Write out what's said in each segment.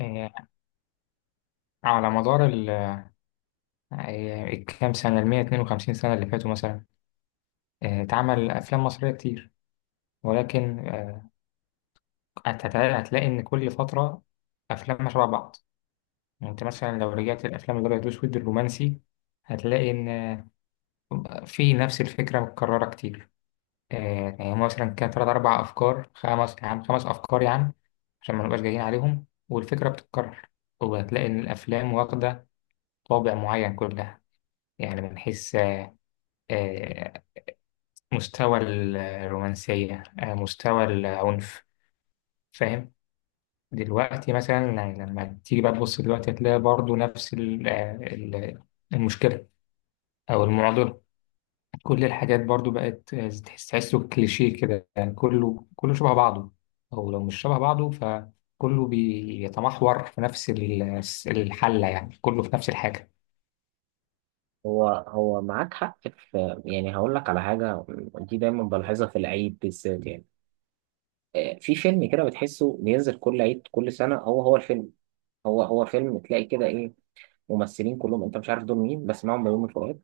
آه، على مدار ال آه، الكام سنة 152 سنة اللي فاتوا مثلا. اتعمل أفلام مصرية كتير، ولكن هتلاقي إن كل فترة أفلام شبه بعض. يعني أنت مثلا لو رجعت الأفلام الأبيض وأسود الرومانسي هتلاقي إن في نفس الفكرة متكررة كتير. يعني مثلا كان تلات أربع أفكار خمس يا عم، خمس أفكار يا عم، عشان ما نبقاش جايين عليهم والفكرة بتتكرر. وهتلاقي إن الأفلام واخدة طابع معين كلها. يعني بنحس مستوى الرومانسية، مستوى العنف، فاهم؟ دلوقتي مثلا يعني لما تيجي بقى تبص دلوقتي هتلاقي برضو نفس المشكلة أو المعضلة. كل الحاجات برضو بقت تحسه كليشيه كده. يعني كله شبه بعضه، أو لو مش شبه بعضه فكله بيتمحور في نفس الحلة. يعني كله في نفس الحاجة. هو معاك حق في، يعني هقول لك على حاجة. دي دايما بلاحظها في العيد بالذات، يعني في فيلم كده بتحسه بينزل كل عيد، كل سنة هو الفيلم. هو فيلم، تلاقي كده إيه؟ ممثلين كلهم أنت مش عارف دول مين، بس معاهم بيومي فؤاد.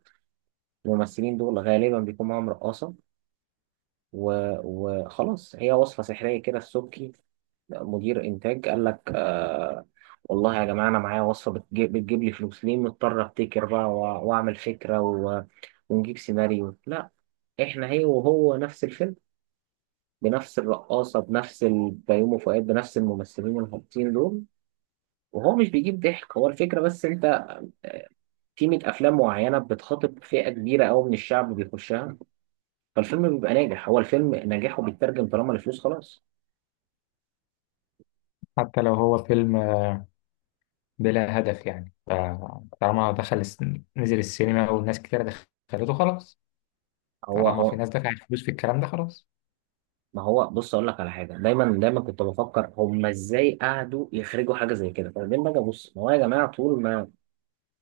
الممثلين دول غالبا بيكون معاهم رقاصة وخلاص، هي وصفة سحرية كده. السبكي مدير إنتاج قال لك آه والله يا جماعة، أنا معايا وصفة بتجيب لي فلوس، ليه مضطر أبتكر بقى وأعمل فكرة ونجيب سيناريو؟ لا، احنا هي وهو نفس الفيلم. بنفس الرقاصه، بنفس بيومي فؤاد، بنفس الممثلين الهابطين دول. وهو مش بيجيب ضحك، هو الفكره بس. انت آه، في 100 افلام معينه بتخاطب فئه كبيره قوي من الشعب بيخشها. فالفيلم بيبقى ناجح، هو الفيلم نجاحه بيترجم طالما الفلوس. خلاص حتى لو هو فيلم بلا هدف، يعني فطالما نزل السينما والناس كتير دخلته، خلاص. هو طالما في هو ناس دفعت فلوس في الكلام ده، خلاص. ما هو بص، اقول لك على حاجه. دايما دايما كنت بفكر هم ازاي قعدوا يخرجوا حاجه زي كده، فبعدين باجي ابص، ما هو يا جماعه طول ما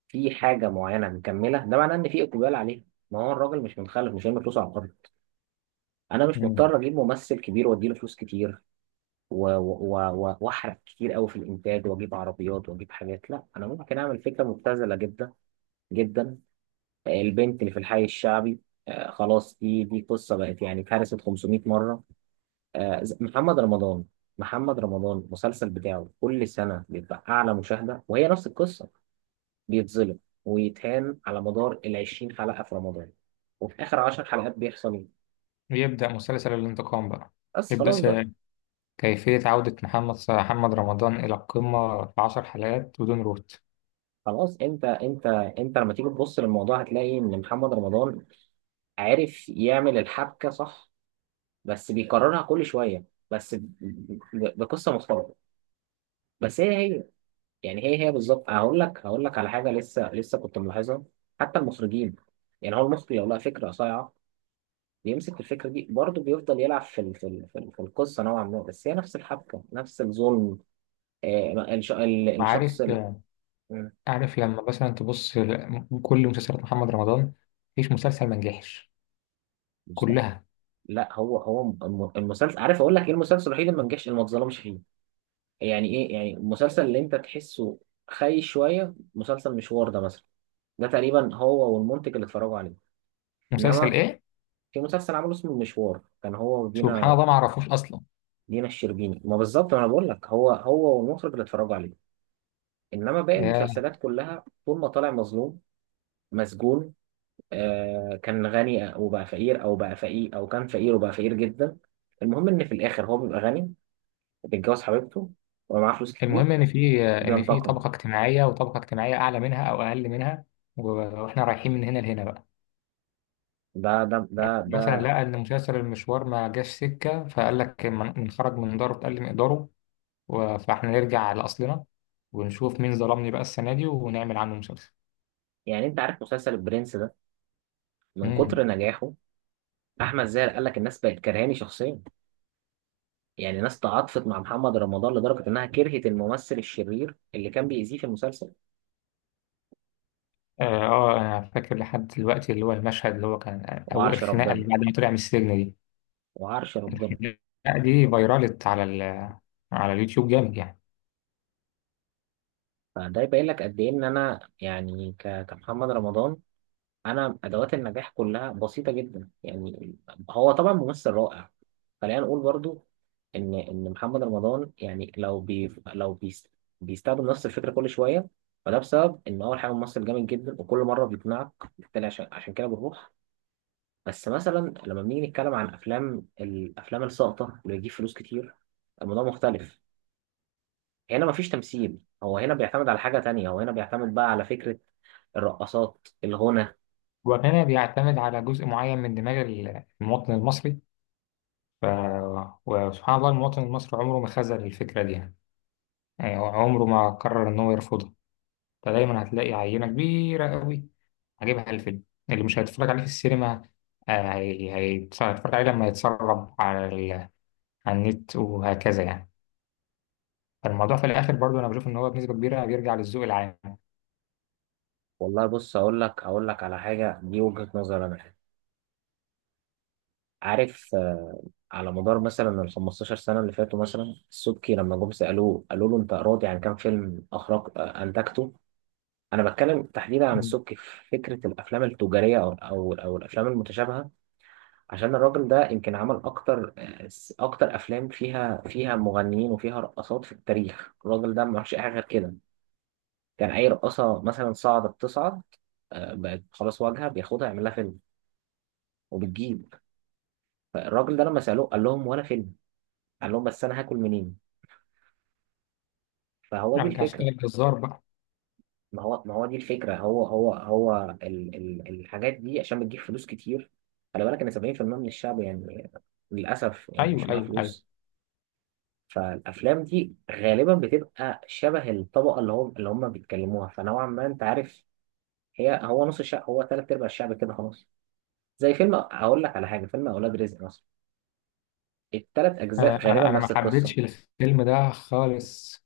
في حاجه معينه مكمله، ده معناه ان في اقبال عليها. ما هو الراجل مش متخلف، مش هيعمل فلوس على الأرض. انا مش مم. مضطر اجيب ممثل كبير واديله فلوس كتير واحرق كتير قوي في الانتاج، واجيب عربيات واجيب حاجات. لا، انا ممكن اعمل فكره مبتذله جدا جدا. البنت اللي في الحي الشعبي. خلاص دي قصه بقت يعني اتهرست 500 مره. محمد رمضان. محمد رمضان المسلسل بتاعه كل سنه بيبقى اعلى مشاهده، وهي نفس القصه. بيتظلم ويتهان على مدار ال 20 حلقه في رمضان، وفي اخر 10 حلقات بيحصل ايه؟ يبدأ مسلسل الانتقام بقى. بس يبدأ خلاص س- بقى. كيفية عودة محمد رمضان إلى القمة في 10 حلقات بدون روت. خلاص. انت انت لما تيجي تبص للموضوع هتلاقي ان محمد رمضان عارف يعمل الحبكه صح، بس بيكررها كل شويه، بس ب- بقصه مختلفه. بس هي. يعني هي بالظبط. هقول لك على حاجه لسه لسه كنت ملاحظها. حتى المخرجين، يعني هو المخرج لو لقى فكره صايعه بيمسك الفكره دي برضه، بيفضل يلعب في القصه نوعا ما، بس هي نفس الحبكه، نفس الظلم. عارف، الشخص عارف لما مثلا كل مسلسلات محمد رمضان، مفيش مسلسل ما نجحش، مم، كلها. لا، هو المسلسل. عارف اقول لك ايه المسلسل الوحيد اللي ما نجحش، اللي ما اتظلمش فيه؟ يعني ايه يعني؟ المسلسل اللي انت تحسه خايش شويه. مسلسل مشوار ده مثلا، ده تقريبا هو والمنتج اللي اتفرجوا عليه. مسلسل انما إيه؟ في مسلسل عمله اسمه مشوار كان هو سبحان ودينا، الله، ما عرفوش أصلا. دينا الشربيني. ما بالظبط، ما انا بقول لك هو والمخرج اللي اتفرجوا عليه. انما باقي آه، المسلسلات كلها طول ما طالع مظلوم، مسجون، كان غني وبقى فقير، او بقى فقير، او كان فقير وبقى فقير جدا. المهم ان في الاخر هو بيبقى غني، بيتجوز حبيبته، ويبقى معاه فلوس المهم كتير، إن في، إن في وبينتقم. طبقة اجتماعية وطبقة اجتماعية أعلى منها أو أقل منها، و- وإحنا رايحين من هنا لهنا بقى. ده ده ده يعني مثلا ده لقى ان مسلسل المشوار ما جاش سكه، فقال لك نخرج من داره تقل مقداره، فاحنا نرجع لاصلنا ونشوف مين ظلمني بقى السنه دي ونعمل عنه مسلسل. يعني انت عارف مسلسل البرنس ده؟ من كتر امم. نجاحه، احمد زاهر قال لك الناس بقت كرهاني شخصيا. يعني ناس تعاطفت مع محمد رمضان لدرجه انها كرهت الممثل الشرير اللي كان بيأذيه في المسلسل. انا فاكر لحد دلوقتي اللي هو المشهد اللي هو كان او وعرش الخناقه اللي ربنا، بعد ما طلع من السجن دي. وعرش ربنا. الخناقه دي فيرالت على اليوتيوب جامد يعني. فده يبين لك قد ايه. ان انا يعني كمحمد رمضان، انا ادوات النجاح كلها بسيطه جدا يعني. هو طبعا ممثل رائع، خلينا نقول برضو ان محمد رمضان يعني لو بيستخدم نفس الفكره كل شويه. فده بسبب ان اول حاجه ممثل جامد جدا، وكل مره بيقنعك. بالتالي عشان كده بنروح. بس مثلا لما بنيجي نتكلم عن الافلام الساقطه اللي بتجيب فلوس كتير، الموضوع مختلف. هنا مفيش تمثيل، هو هنا بيعتمد على حاجه تانية. هو هنا بيعتمد بقى على فكره، الرقصات، الغنى. وهنا بيعتمد على جزء معين من دماغ المواطن المصري، ف... وسبحان الله المواطن المصري عمره ما خذل الفكره دي يعني. يعني هو عمره ما قرر ان هو يرفضها. فدايما هتلاقي عينة كبيرة قوي هجيبها الفيلم اللي مش هيتفرج عليه في السينما. هيتفرج عليه لما يتسرب على النت وهكذا يعني. فالموضوع في الآخر برضو أنا بشوف إن هو بنسبة كبيرة بيرجع للذوق العام. والله بص، اقول لك على حاجه، دي وجهه نظر انا يعني. عارف، على مدار مثلا ال 15 سنه اللي فاتوا مثلا، السبكي لما جم سالوه قالوا له انت راضي عن كام فيلم اخرج آه، انتجته؟ انا بتكلم تحديدا عن مم. السبكي في فكره الافلام التجاريه او الافلام المتشابهه. عشان الراجل ده يمكن عمل اكتر افلام فيها مغنيين وفيها رقصات في التاريخ. الراجل ده ما عملش اي حاجه غير كده. كان اي رقصه مثلا تصعد، بقت خلاص واجهه، بياخدها يعمل لها فيلم، وبتجيب. فالراجل ده لما سألوه قال لهم ولا فيلم، قال لهم بس انا هاكل منين؟ فهو دي أرجع الفكرة. أشتغل جزار بقى. ما هو دي الفكرة، هو ال الحاجات دي عشان بتجيب فلوس كتير. خلي بالك ان 70% من الشعب يعني، للأسف يعني، مش أيوه، معاه أيوه، أيوه. فلوس. فالأفلام دي غالبا بتبقى شبه الطبقة اللي هم بيتكلموها، فنوعا ما انت عارف. هو نص الشعب، هو تلات أرباع الشعب كده خلاص. زي فيلم، أقول لك على حاجة، فيلم أولاد رزق مثلا، التلات أجزاء غالبا أنا ما نفس القصة. حبيتش الفيلم ده خالص.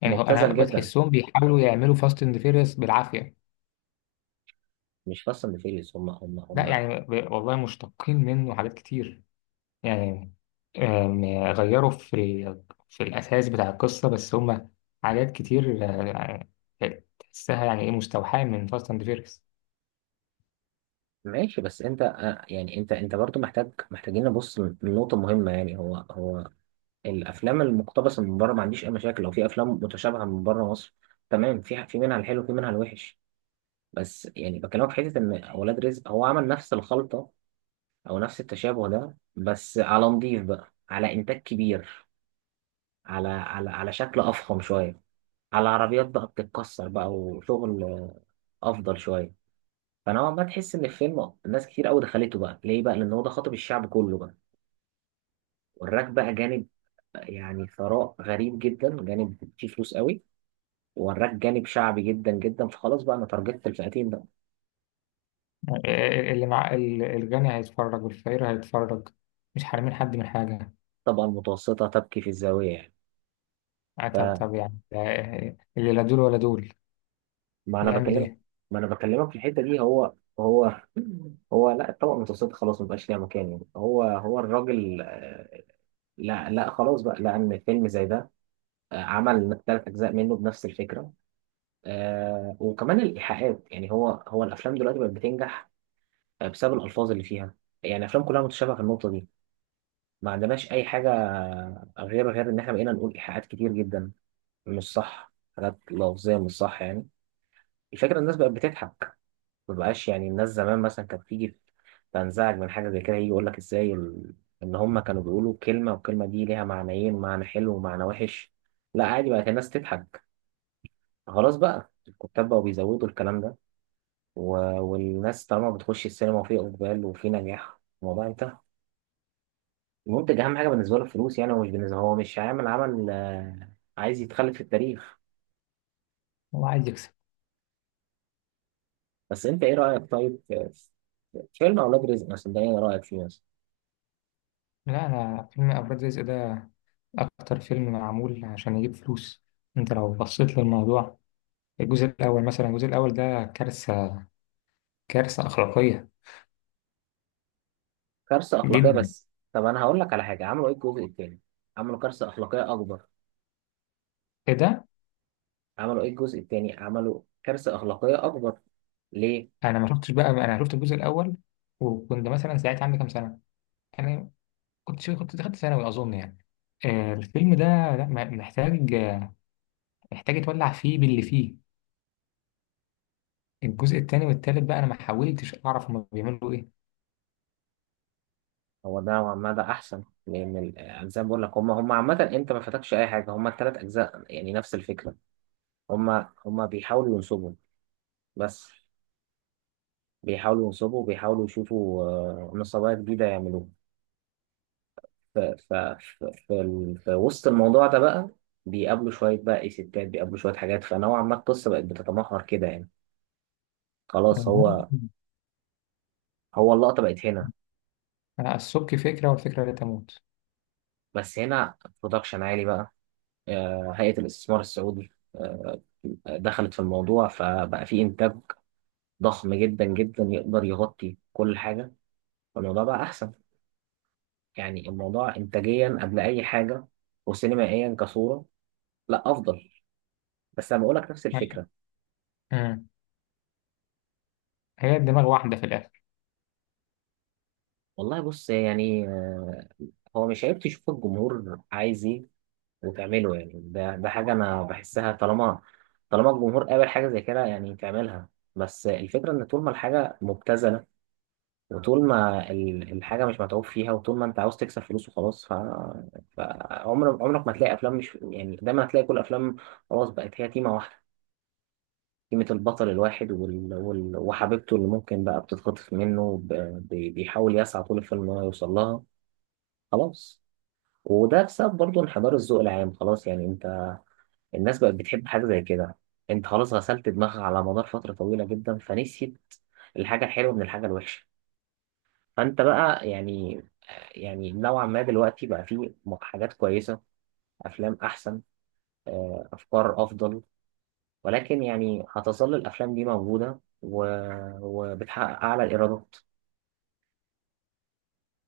يعني هو أنا مبتذل جدا. بتحسهم بيحاولوا يعملوا فاست أند فيريوس بالعافية. مش فاصل فيريس. هم هم لا هم يعني والله مشتقين منه حاجات كتير يعني. آم، غيروا في في الأساس بتاع القصة، بس هما حاجات كتير، تحسها يعني إيه، مستوحاة من فاست أند فيريس. ماشي. بس انت يعني انت برضو محتاجين نبص لنقطة مهمة، يعني هو الافلام المقتبسة من بره ما عنديش اي مشاكل، لو في افلام متشابهة من بره مصر، تمام. في منها الحلو، في منها الوحش. بس يعني بكلمك في حتة ان اولاد رزق هو عمل نفس الخلطة، او نفس التشابه ده، بس على نضيف بقى، على انتاج كبير، على شكل افخم شوية، على عربيات بقى بتتكسر بقى وشغل افضل شوية. فنوعا ما تحس ان الفيلم ناس كتير قوي دخلته بقى، ليه بقى؟ لان هو ده خاطب الشعب كله بقى. وراك بقى جانب، يعني ثراء غريب جدا، جانب فيه فلوس قوي. وراك جانب شعبي جدا جدا. فخلاص بقى انا تارجتت الفئتين بقى. اللي مع الغني هيتفرج، والفقير هيتفرج، مش حارمين حد من حاجة. الطبقه المتوسطه تبكي في الزاويه يعني. آه، طب فما طب يعني آه، آه، اللي لا دول ولا دول انا يعمل بكلمك، إيه؟ ما انا بكلمك في الحته دي. هو هو هو. لا، الطبقه المتوسطه خلاص ما بقاش ليها مكان يعني. هو الراجل، لا لا خلاص بقى، لان فيلم زي ده عمل ثلاث اجزاء منه بنفس الفكره. وكمان الايحاءات. يعني هو الافلام دلوقتي بقت بتنجح بسبب الألفاظ اللي فيها. يعني الأفلام كلها متشابهة في النقطة دي، ما عندناش أي حاجة غير إن إحنا بقينا نقول إيحاءات كتير جدا، مش صح، حاجات لفظية، مش صح يعني. الفكرة الناس بقت بتضحك. ما بقاش، يعني الناس زمان مثلا كانت تيجي تنزعج من حاجة زي كده، يجي يقول لك إزاي إن هما كانوا بيقولوا كلمة، والكلمة دي ليها معنيين، معنى حلو ومعنى وحش. لا، عادي بقت الناس تضحك، خلاص بقى الكتاب بقوا بيزودوا الكلام ده و... والناس طالما بتخش السينما وفي إقبال وفي نجاح، الموضوع انتهى. المنتج اهم حاجه بالنسبه له الفلوس يعني، هو مش بالنسبه، هو مش هيعمل عمل عايز يتخلد في التاريخ. هو عايز يكسب. بس انت ايه رايك طيب في فيلم اولاد رزق مثلا ده، ايه رايك فيه مثلا؟ لا، أنا فيلم أفراد رزق ده أكتر فيلم معمول عشان يجيب فلوس. أنت لو بصيت للموضوع، الجزء الأول مثلا، الجزء الأول ده كارثة، كارثة أخلاقية كارثه اخلاقيه. جدا بس طب انا هقول لك على حاجه، عملوا ايه الجزء الثاني؟ عملوا كارثه اخلاقيه اكبر. كده. عملوا ايه الجزء الثاني؟ عملوا كارثه اخلاقيه اكبر. ليه؟ انا ما شفتش بقى، انا شفت الجزء الاول وكنت مثلا ساعتها عندي كام سنه، انا كنت شو كنت دخلت ثانوي اظن يعني. الفيلم ده لا محتاج، محتاج يتولع فيه باللي فيه. الجزء الثاني والثالث بقى انا ما حاولتش اعرف هم بيعملوا ايه. هو ده نوعاً ما ده احسن، لان زي ما بقول لك هم عامه انت ما فاتكش اي حاجه، هم الثلاث اجزاء يعني نفس الفكره. هم هم بيحاولوا ينصبوا، بس بيحاولوا ينصبوا وبيحاولوا يشوفوا نصابات جديدة يعملوها. في وسط الموضوع ده بقى، بيقابلوا شوية بقى إيه ستات، بيقابلوا شوية حاجات، فنوعا ما القصة بقت بتتمحور كده يعني. خلاص أها. هو اللقطة بقت هنا. السبك فكره، والفكره لا تموت. بس هنا برودكشن عالي بقى، هيئة الاستثمار السعودي دخلت في الموضوع، فبقى في إنتاج ضخم جدا جدا يقدر يغطي كل حاجة. فالموضوع بقى أحسن، يعني الموضوع إنتاجيا قبل أي حاجة، وسينمائيا كصورة، لا أفضل. بس انا بقول لك نفس أيوة. الفكره. أمم. هي دماغ واحده في الاخر. والله بص، يعني هو مش عيب تشوف الجمهور عايز ايه وتعمله يعني. ده حاجه انا بحسها، طالما طالما الجمهور قابل حاجه زي كده يعني تعملها. بس الفكره ان طول ما الحاجه مبتذله، وطول ما الحاجه مش متعوب فيها، وطول ما انت عاوز تكسب فلوس وخلاص. فعمرك ما تلاقي افلام، مش يعني، دايما هتلاقي كل افلام خلاص بقت هي تيمه واحده. قيمة البطل الواحد وحبيبته اللي ممكن بقى بتتخطف منه، بيحاول يسعى طول الفيلم إن هو يوصل لها. خلاص. وده بسبب برضه انحدار الذوق العام. خلاص يعني، أنت الناس بقت بتحب حاجة زي كده، أنت خلاص غسلت دماغها على مدار فترة طويلة جدا فنسيت الحاجة الحلوة من الحاجة الوحشة. فأنت بقى يعني، يعني نوعا ما دلوقتي بقى فيه حاجات كويسة، أفلام أحسن، أفكار أفضل. ولكن يعني هتظل الأفلام دي موجودة وبتحقق أعلى الإيرادات.